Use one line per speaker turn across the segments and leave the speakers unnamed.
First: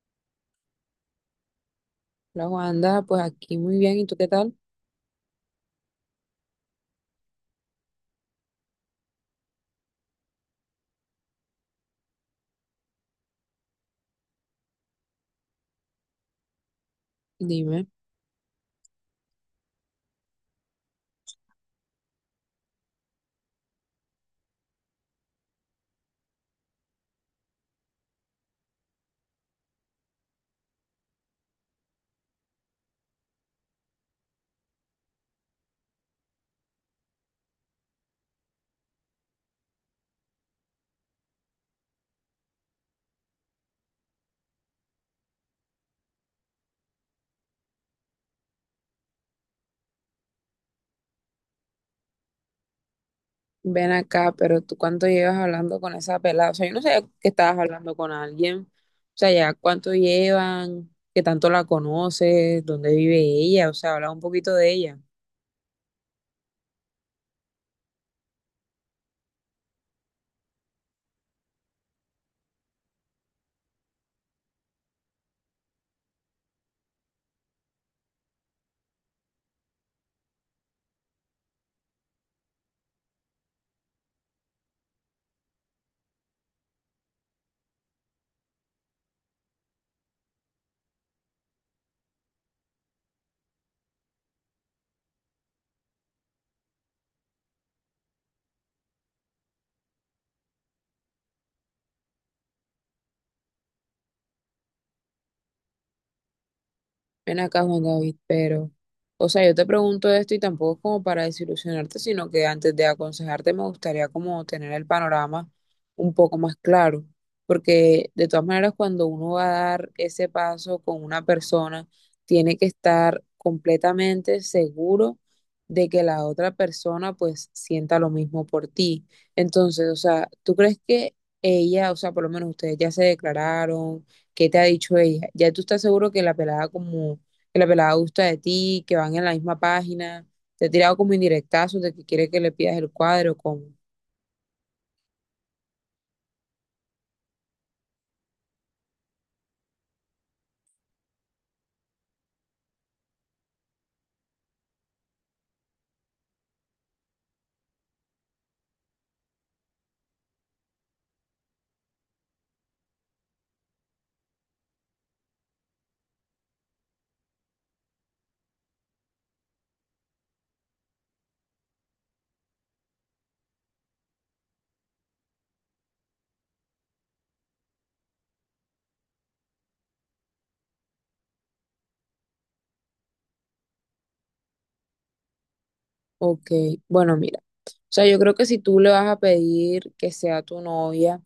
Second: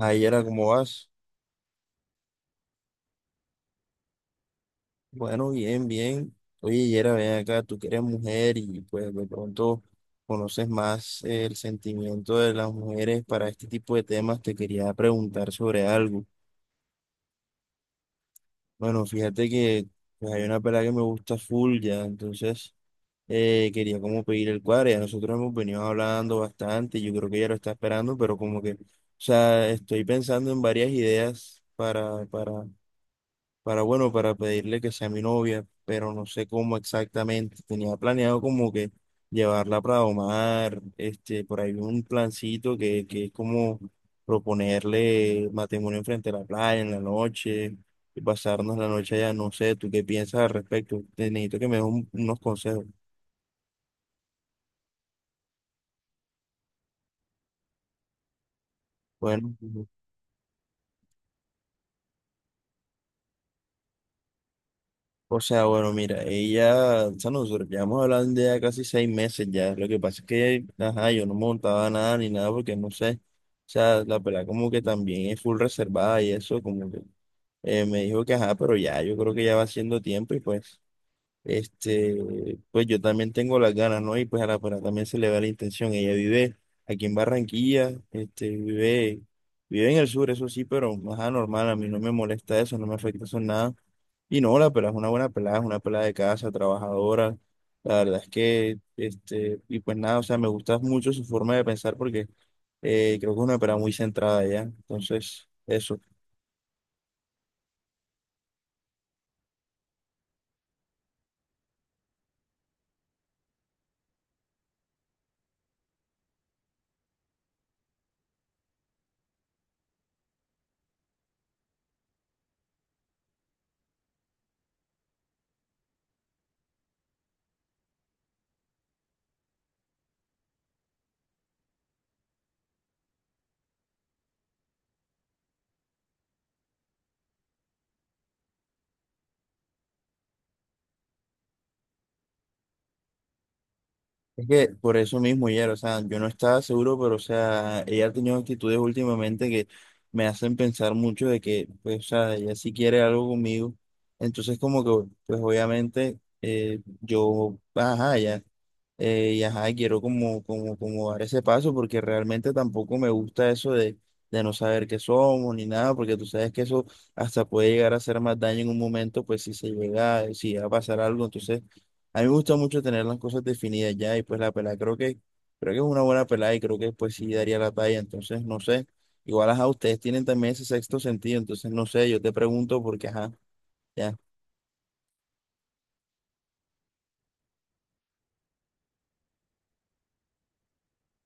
Ay, Yera, ¿cómo vas?
La Wanda, pues aquí muy bien, ¿y tú qué tal?
Bueno, bien, bien. Oye, Yera, ven acá, tú que eres mujer y pues de pronto conoces más el sentimiento de las mujeres para este tipo de temas, te quería preguntar sobre algo.
Dime,
Bueno, fíjate que pues, hay una pelada que me gusta full ya, entonces quería como pedir el cuadro, ya nosotros hemos venido hablando bastante, yo creo que ella lo está esperando, pero como que, o sea, estoy pensando en varias ideas para, bueno, para pedirle que sea mi novia, pero no sé cómo exactamente. Tenía planeado como que llevarla para Omar, por ahí un plancito que es como proponerle matrimonio frente a la playa en la noche y pasarnos la noche allá. No sé, ¿tú qué piensas al respecto? Te necesito que me des unos consejos.
ven acá, pero ¿tú cuánto llevas hablando con esa pelada? O sea, yo no sé que estabas hablando con alguien, o sea,
Bueno.
ya cuánto llevan, qué tanto la conoces, dónde vive ella, o sea, habla un poquito de ella.
O sea, bueno, mira, ella, o sea, nosotros llevamos hablando ya casi 6 meses ya. Lo que pasa es que, ajá, yo no montaba nada ni nada porque no sé. O sea, la pelada como que también es full reservada y eso, como que me dijo que ajá, pero ya, yo creo que ya va siendo tiempo y pues, pues yo también tengo las ganas, ¿no? Y pues a la pelada también se le va la intención. Ella vive aquí en Barranquilla, vive en el sur, eso sí, pero ajá, normal, a mí no me molesta eso, no me afecta eso en nada. Y no, la pelada es una buena pelada, es una pelada de casa, trabajadora. La verdad es que, y pues nada, o sea, me gusta mucho su forma de pensar porque creo que es una pelada muy centrada ya. Entonces, eso.
Ven acá, Juan David, pero, o sea, yo te pregunto esto y tampoco es como para desilusionarte, sino que antes de aconsejarte me gustaría como tener el panorama un poco más claro, porque de todas maneras cuando uno va a dar ese paso con una persona, tiene que estar completamente seguro de que la otra persona pues sienta lo mismo por ti. Entonces, o sea, ¿tú crees que ella, o sea, por lo menos ustedes ya se declararon? ¿Qué te ha dicho ella? Ya tú estás seguro que la pelada gusta de ti, que van en la misma página, te ha tirado como indirectazos de que quiere que le pidas el cuadro, como,
Es que por eso mismo, ya, o sea, yo no estaba seguro, pero, o sea, ella ha tenido actitudes últimamente que me hacen pensar mucho de que, pues, o sea, ella sí quiere algo conmigo. Entonces, como que, pues, obviamente, yo, ajá, ya. Y ajá, quiero como dar ese paso porque realmente tampoco me gusta eso de no saber qué somos ni nada, porque tú sabes que eso hasta puede llegar a hacer más daño en un momento, pues si se llega, si llega a pasar algo. Entonces, a mí me gusta mucho tener las cosas definidas ya y pues la pelada creo que es una buena pelada y creo que pues sí daría la talla. Entonces, no sé, igual ajá, ustedes tienen también ese sexto sentido, entonces no sé, yo te pregunto porque ajá, ya.
ok. Bueno, mira, o sea, yo creo que si tú le vas a pedir que sea tu novia,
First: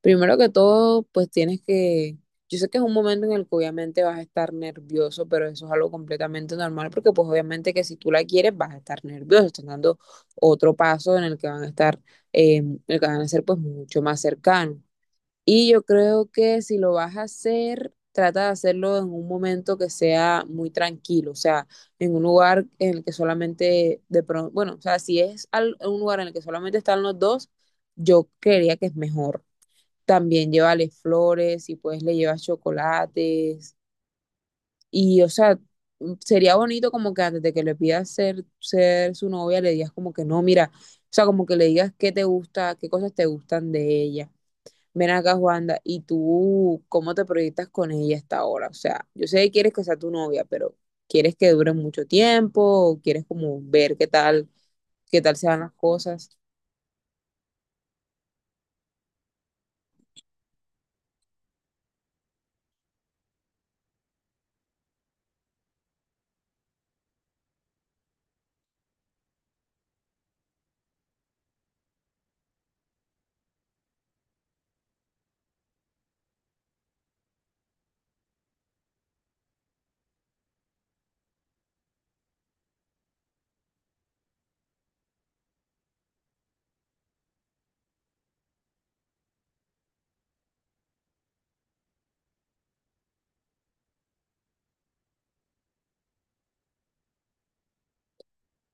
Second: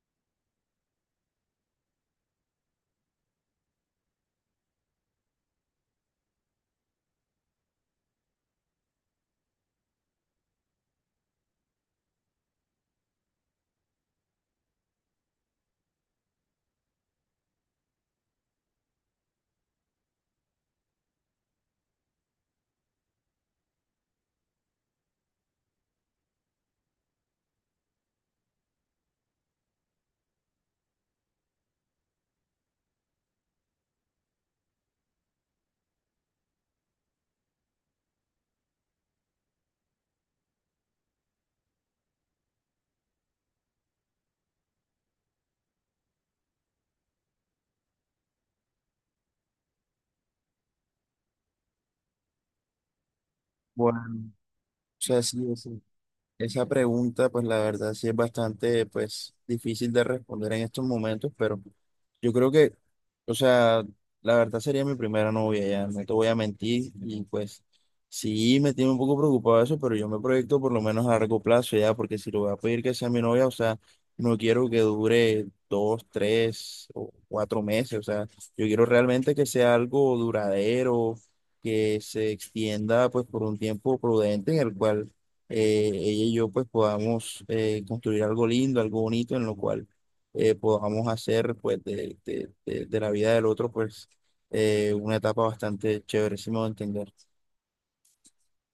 primero que todo, pues tienes que, yo sé que es un momento en el que obviamente vas a estar nervioso, pero eso es algo completamente normal, porque pues obviamente que si tú la quieres vas a estar nervioso, estás dando otro paso en el que van a estar, en el que van a ser pues mucho más cercanos. Y yo creo que si lo vas a hacer, trata de hacerlo en un momento que sea muy tranquilo, o sea, en un lugar en el que solamente de pronto, bueno, o sea, si es un lugar en el que solamente están los dos, yo creería que es mejor. También llévale flores, si puedes le llevas chocolates y, o sea, sería bonito como que antes de que le pidas ser, ser su novia, le digas como que no, mira, o sea, como que le digas qué te gusta, qué cosas te gustan de ella. Ven acá, Juanda, ¿y tú cómo te proyectas con ella hasta ahora? O sea, yo sé que quieres que sea tu novia, pero ¿quieres que dure mucho tiempo? ¿O ¿quieres como ver
Bueno, o
qué
sea,
tal
sí,
se van las
sí.
cosas?
Esa pregunta, pues la verdad sí es bastante, pues, difícil de responder en estos momentos, pero yo creo que, o sea, la verdad sería mi primera novia ya, no te voy a mentir, y pues sí me tiene un poco preocupado eso, pero yo me proyecto por lo menos a largo plazo ya, porque si lo voy a pedir que sea mi novia, o sea, no quiero que dure 2, 3 o 4 meses, o sea, yo quiero realmente que sea algo duradero, que se extienda pues por un tiempo prudente en el cual ella y yo pues podamos construir algo lindo, algo bonito en lo cual podamos hacer pues de la vida del otro pues una etapa bastante chévere, si me voy a entender.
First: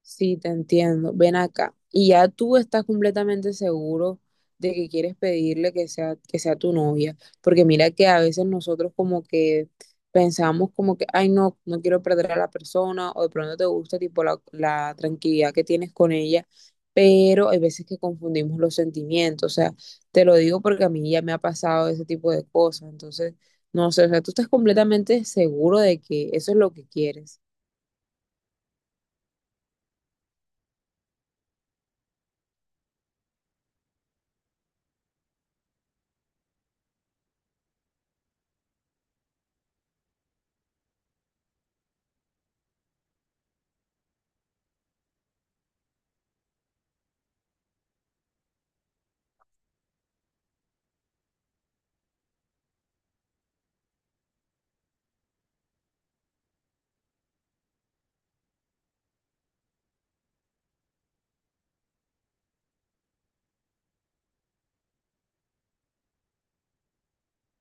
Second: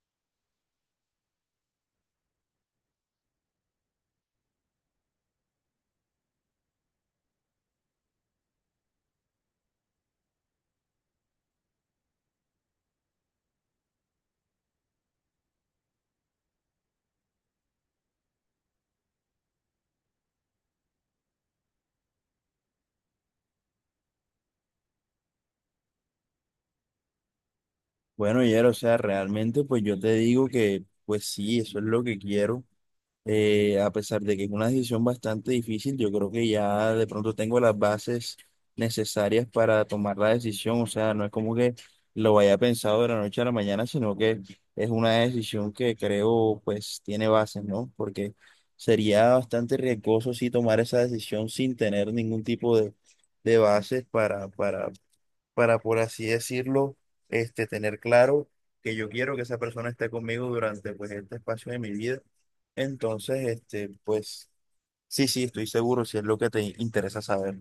Sí, te entiendo. Ven acá. Y ya tú estás completamente seguro de que quieres pedirle que sea tu novia. Porque mira que a veces nosotros como que pensamos como que, ay, no, no quiero perder a la persona o de pronto te gusta tipo la tranquilidad que tienes con ella. Pero hay veces que confundimos los sentimientos. O sea, te lo digo porque a mí ya me ha pasado ese tipo de cosas. Entonces, no sé, o sea, tú estás completamente seguro de que eso es lo que quieres.
Bueno, Yero, o sea, realmente pues yo te digo que pues sí, eso es lo que quiero. A pesar de que es una decisión bastante difícil, yo creo que ya de pronto tengo las bases necesarias para tomar la decisión. O sea, no es como que lo haya pensado de la noche a la mañana, sino que es una decisión que creo pues tiene bases, ¿no? Porque sería bastante riesgoso si tomar esa decisión sin tener ningún tipo de bases para, por así decirlo, tener claro que yo quiero que esa persona esté conmigo durante, pues, este espacio de mi vida. Entonces, pues, sí, sí, estoy seguro si es lo que te interesa saber.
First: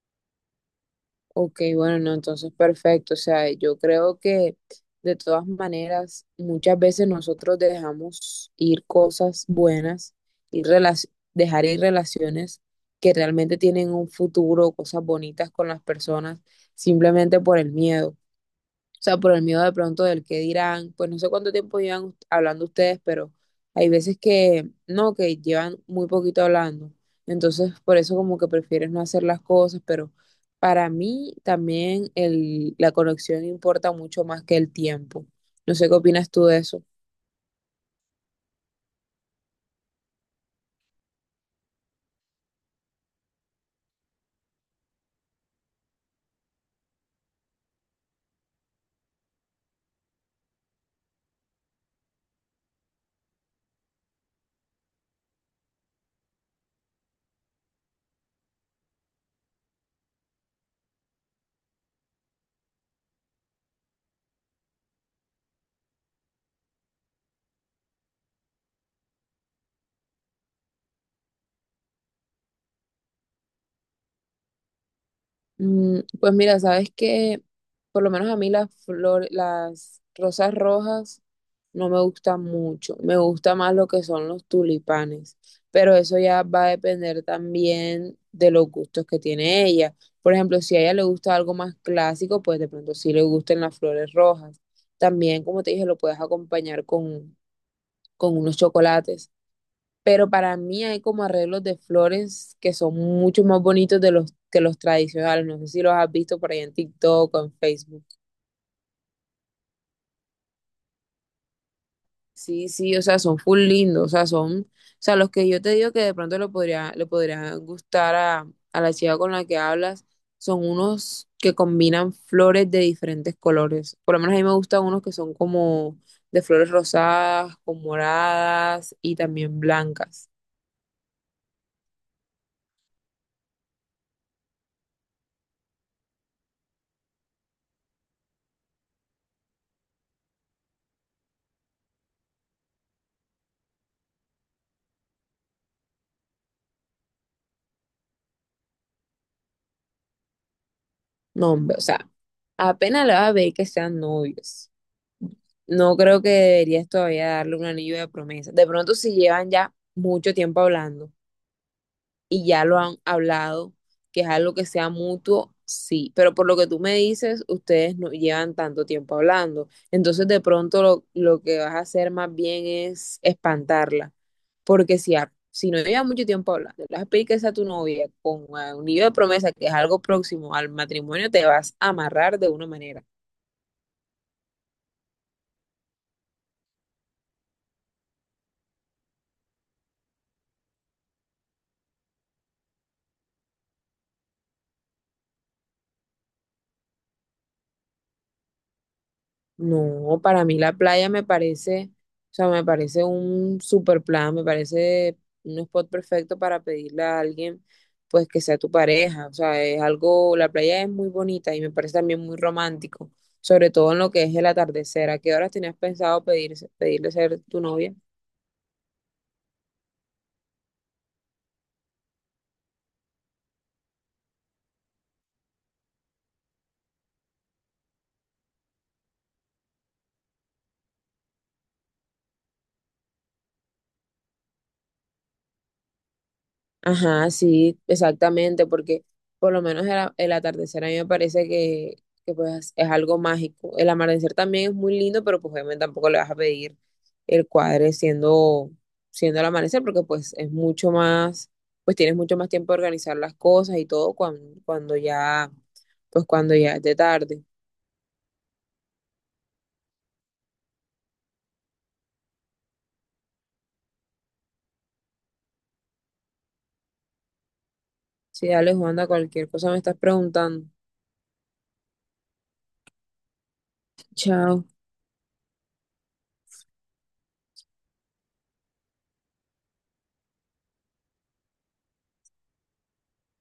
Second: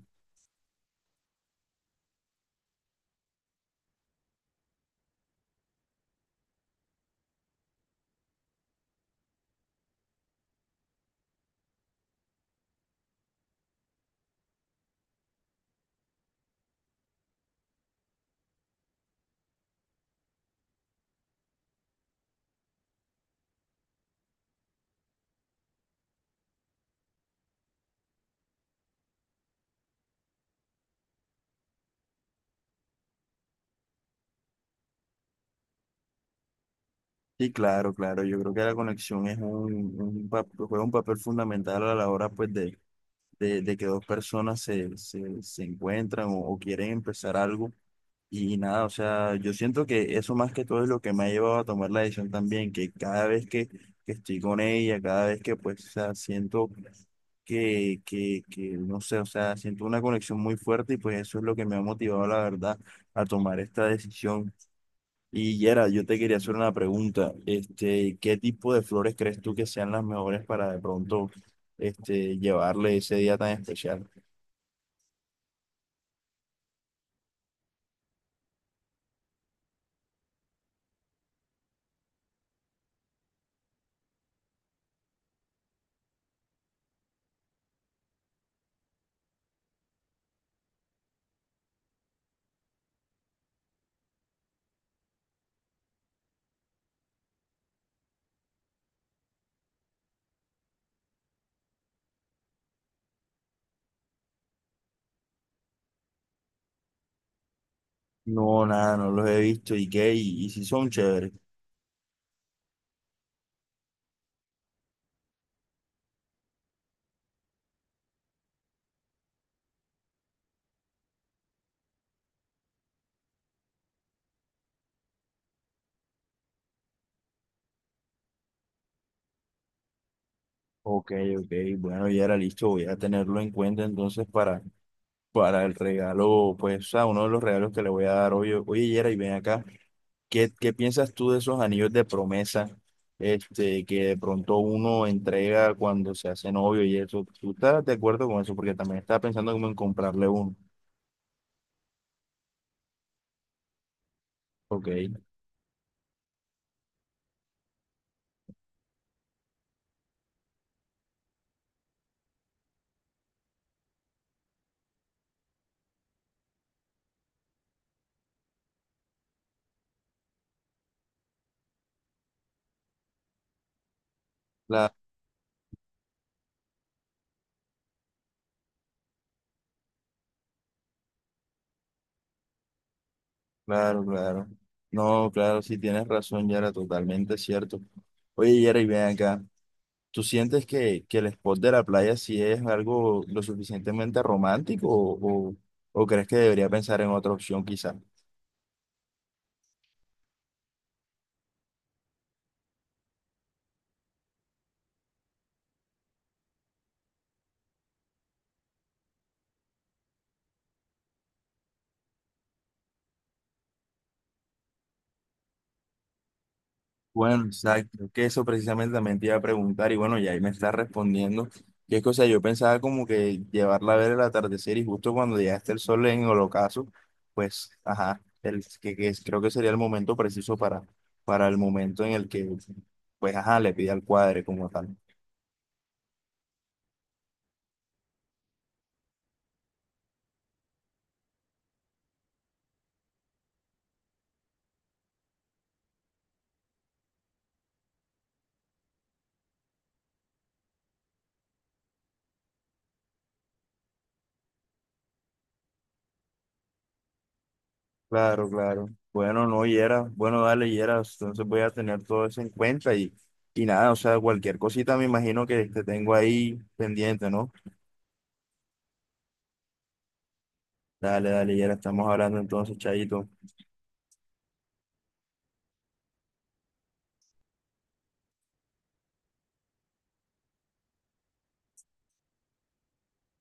Ok, bueno, no, entonces perfecto. O sea, yo creo que de todas maneras, muchas veces nosotros dejamos ir cosas buenas y dejar ir relaciones que realmente tienen un futuro, cosas bonitas con las personas, simplemente por el miedo. O sea, por el miedo de pronto del qué dirán, pues no sé cuánto tiempo llevan hablando ustedes, pero hay veces que no, que llevan muy poquito hablando. Entonces, por eso como que prefieres no hacer las cosas, pero para mí también la conexión importa mucho más que el tiempo. No sé qué opinas tú de eso.
Sí, claro, claro. Yo creo que la conexión es un juega un papel fundamental a la hora pues, de que dos personas se encuentran o quieren empezar algo. Y nada, o sea, yo siento que eso más que todo es lo que me ha llevado a tomar la decisión también, que cada vez que estoy con ella, cada vez que pues, o sea, siento que, no sé, o sea, siento una conexión muy fuerte y pues eso es lo que me ha motivado, la verdad, a tomar esta decisión. Y Yera, yo te quería hacer una pregunta, ¿qué tipo de flores crees tú que sean las mejores para de pronto, llevarle ese día tan especial?
Mm, pues mira, sabes que por lo menos a mí las flores, las rosas rojas no me gustan mucho. Me gusta más lo que son los tulipanes, pero eso ya va a depender también de los gustos que tiene ella. Por ejemplo, si a ella le gusta algo más clásico, pues de pronto sí le gusten las flores rojas. También, como te dije, lo puedes acompañar con unos chocolates, pero para mí hay como arreglos de flores que son mucho más bonitos de los que los tradicionales. No sé si los has visto por ahí en TikTok o en Facebook.
No, nada, no los he visto, ¿y qué? ¿Y si son chéveres?
Sí, sí, o sea, son full lindos, o sea, son, o sea, los que yo te digo que de pronto le podría gustar a la chica con la que hablas, son unos que combinan flores de diferentes colores. Por lo menos a mí me gustan unos que son como de flores rosadas, con moradas y también blancas.
Ok, ok, bueno, ya era listo, voy a tenerlo en cuenta entonces para el regalo, pues, o sea, uno de los regalos que le voy a dar hoy. Oye, Yera, y ven acá, ¿qué piensas tú de esos anillos de promesa, que de pronto uno entrega cuando se hace novio y eso? ¿Tú estás de acuerdo con eso? Porque también estaba pensando como en comprarle uno.
No, hombre, o sea, apenas la vas a ver que sean novios.
Ok,
No creo que deberías todavía darle un anillo de promesa. De pronto, si llevan ya mucho tiempo hablando y ya lo han hablado, que es algo que sea mutuo, sí. Pero por lo que tú me dices, ustedes no llevan tanto tiempo hablando. Entonces, de pronto, lo que vas a hacer más bien es espantarla.
claro,
Porque si, si no llevan mucho tiempo hablando, le vas a pedir que sea tu novia con un anillo de promesa, que es algo próximo al matrimonio, te vas a amarrar de una manera.
claro, claro. No, claro, sí tienes razón, Yera, totalmente cierto. Oye, Yera, y ven acá. ¿Tú sientes que el spot de la playa sí es algo lo suficientemente romántico o, o crees que debería pensar en otra opción quizás?
No, para mí la playa me parece, o sea, me parece un super plan, me parece un spot perfecto para pedirle a alguien, pues que sea tu pareja, o sea, es algo, la playa es muy bonita y me parece también muy romántico, sobre todo en lo que es el atardecer. ¿A qué horas tenías pensado pedir, pedirle ser
Bueno,
tu novia?
exacto, que eso precisamente también te iba a preguntar y bueno, ya ahí me estás respondiendo. Que es que, o sea, yo pensaba como que llevarla a ver el atardecer y justo cuando ya esté el sol en el ocaso, pues, ajá, el, que es- creo que sería el momento preciso para el momento en el que, pues, ajá, le pide al cuadre como tal.
Ajá, sí, exactamente, porque por lo menos el, el atardecer a mí me parece que pues es algo mágico. El amanecer también es muy lindo, pero pues obviamente tampoco le vas a pedir el cuadre siendo, siendo el amanecer, porque pues es mucho más, pues tienes mucho más tiempo de organizar las cosas y todo cuando, cuando ya, pues cuando ya es de tarde.
Claro, claro. Bueno, no, Yera. Bueno, dale, Yera. Entonces voy a tener todo eso en cuenta y nada, o sea, cualquier cosita me imagino que te tengo ahí pendiente, ¿no?
Sí, dale, Juanda, cualquier cosa me estás preguntando.
Dale, dale, Yera. Estamos hablando entonces, Chayito.
Chao.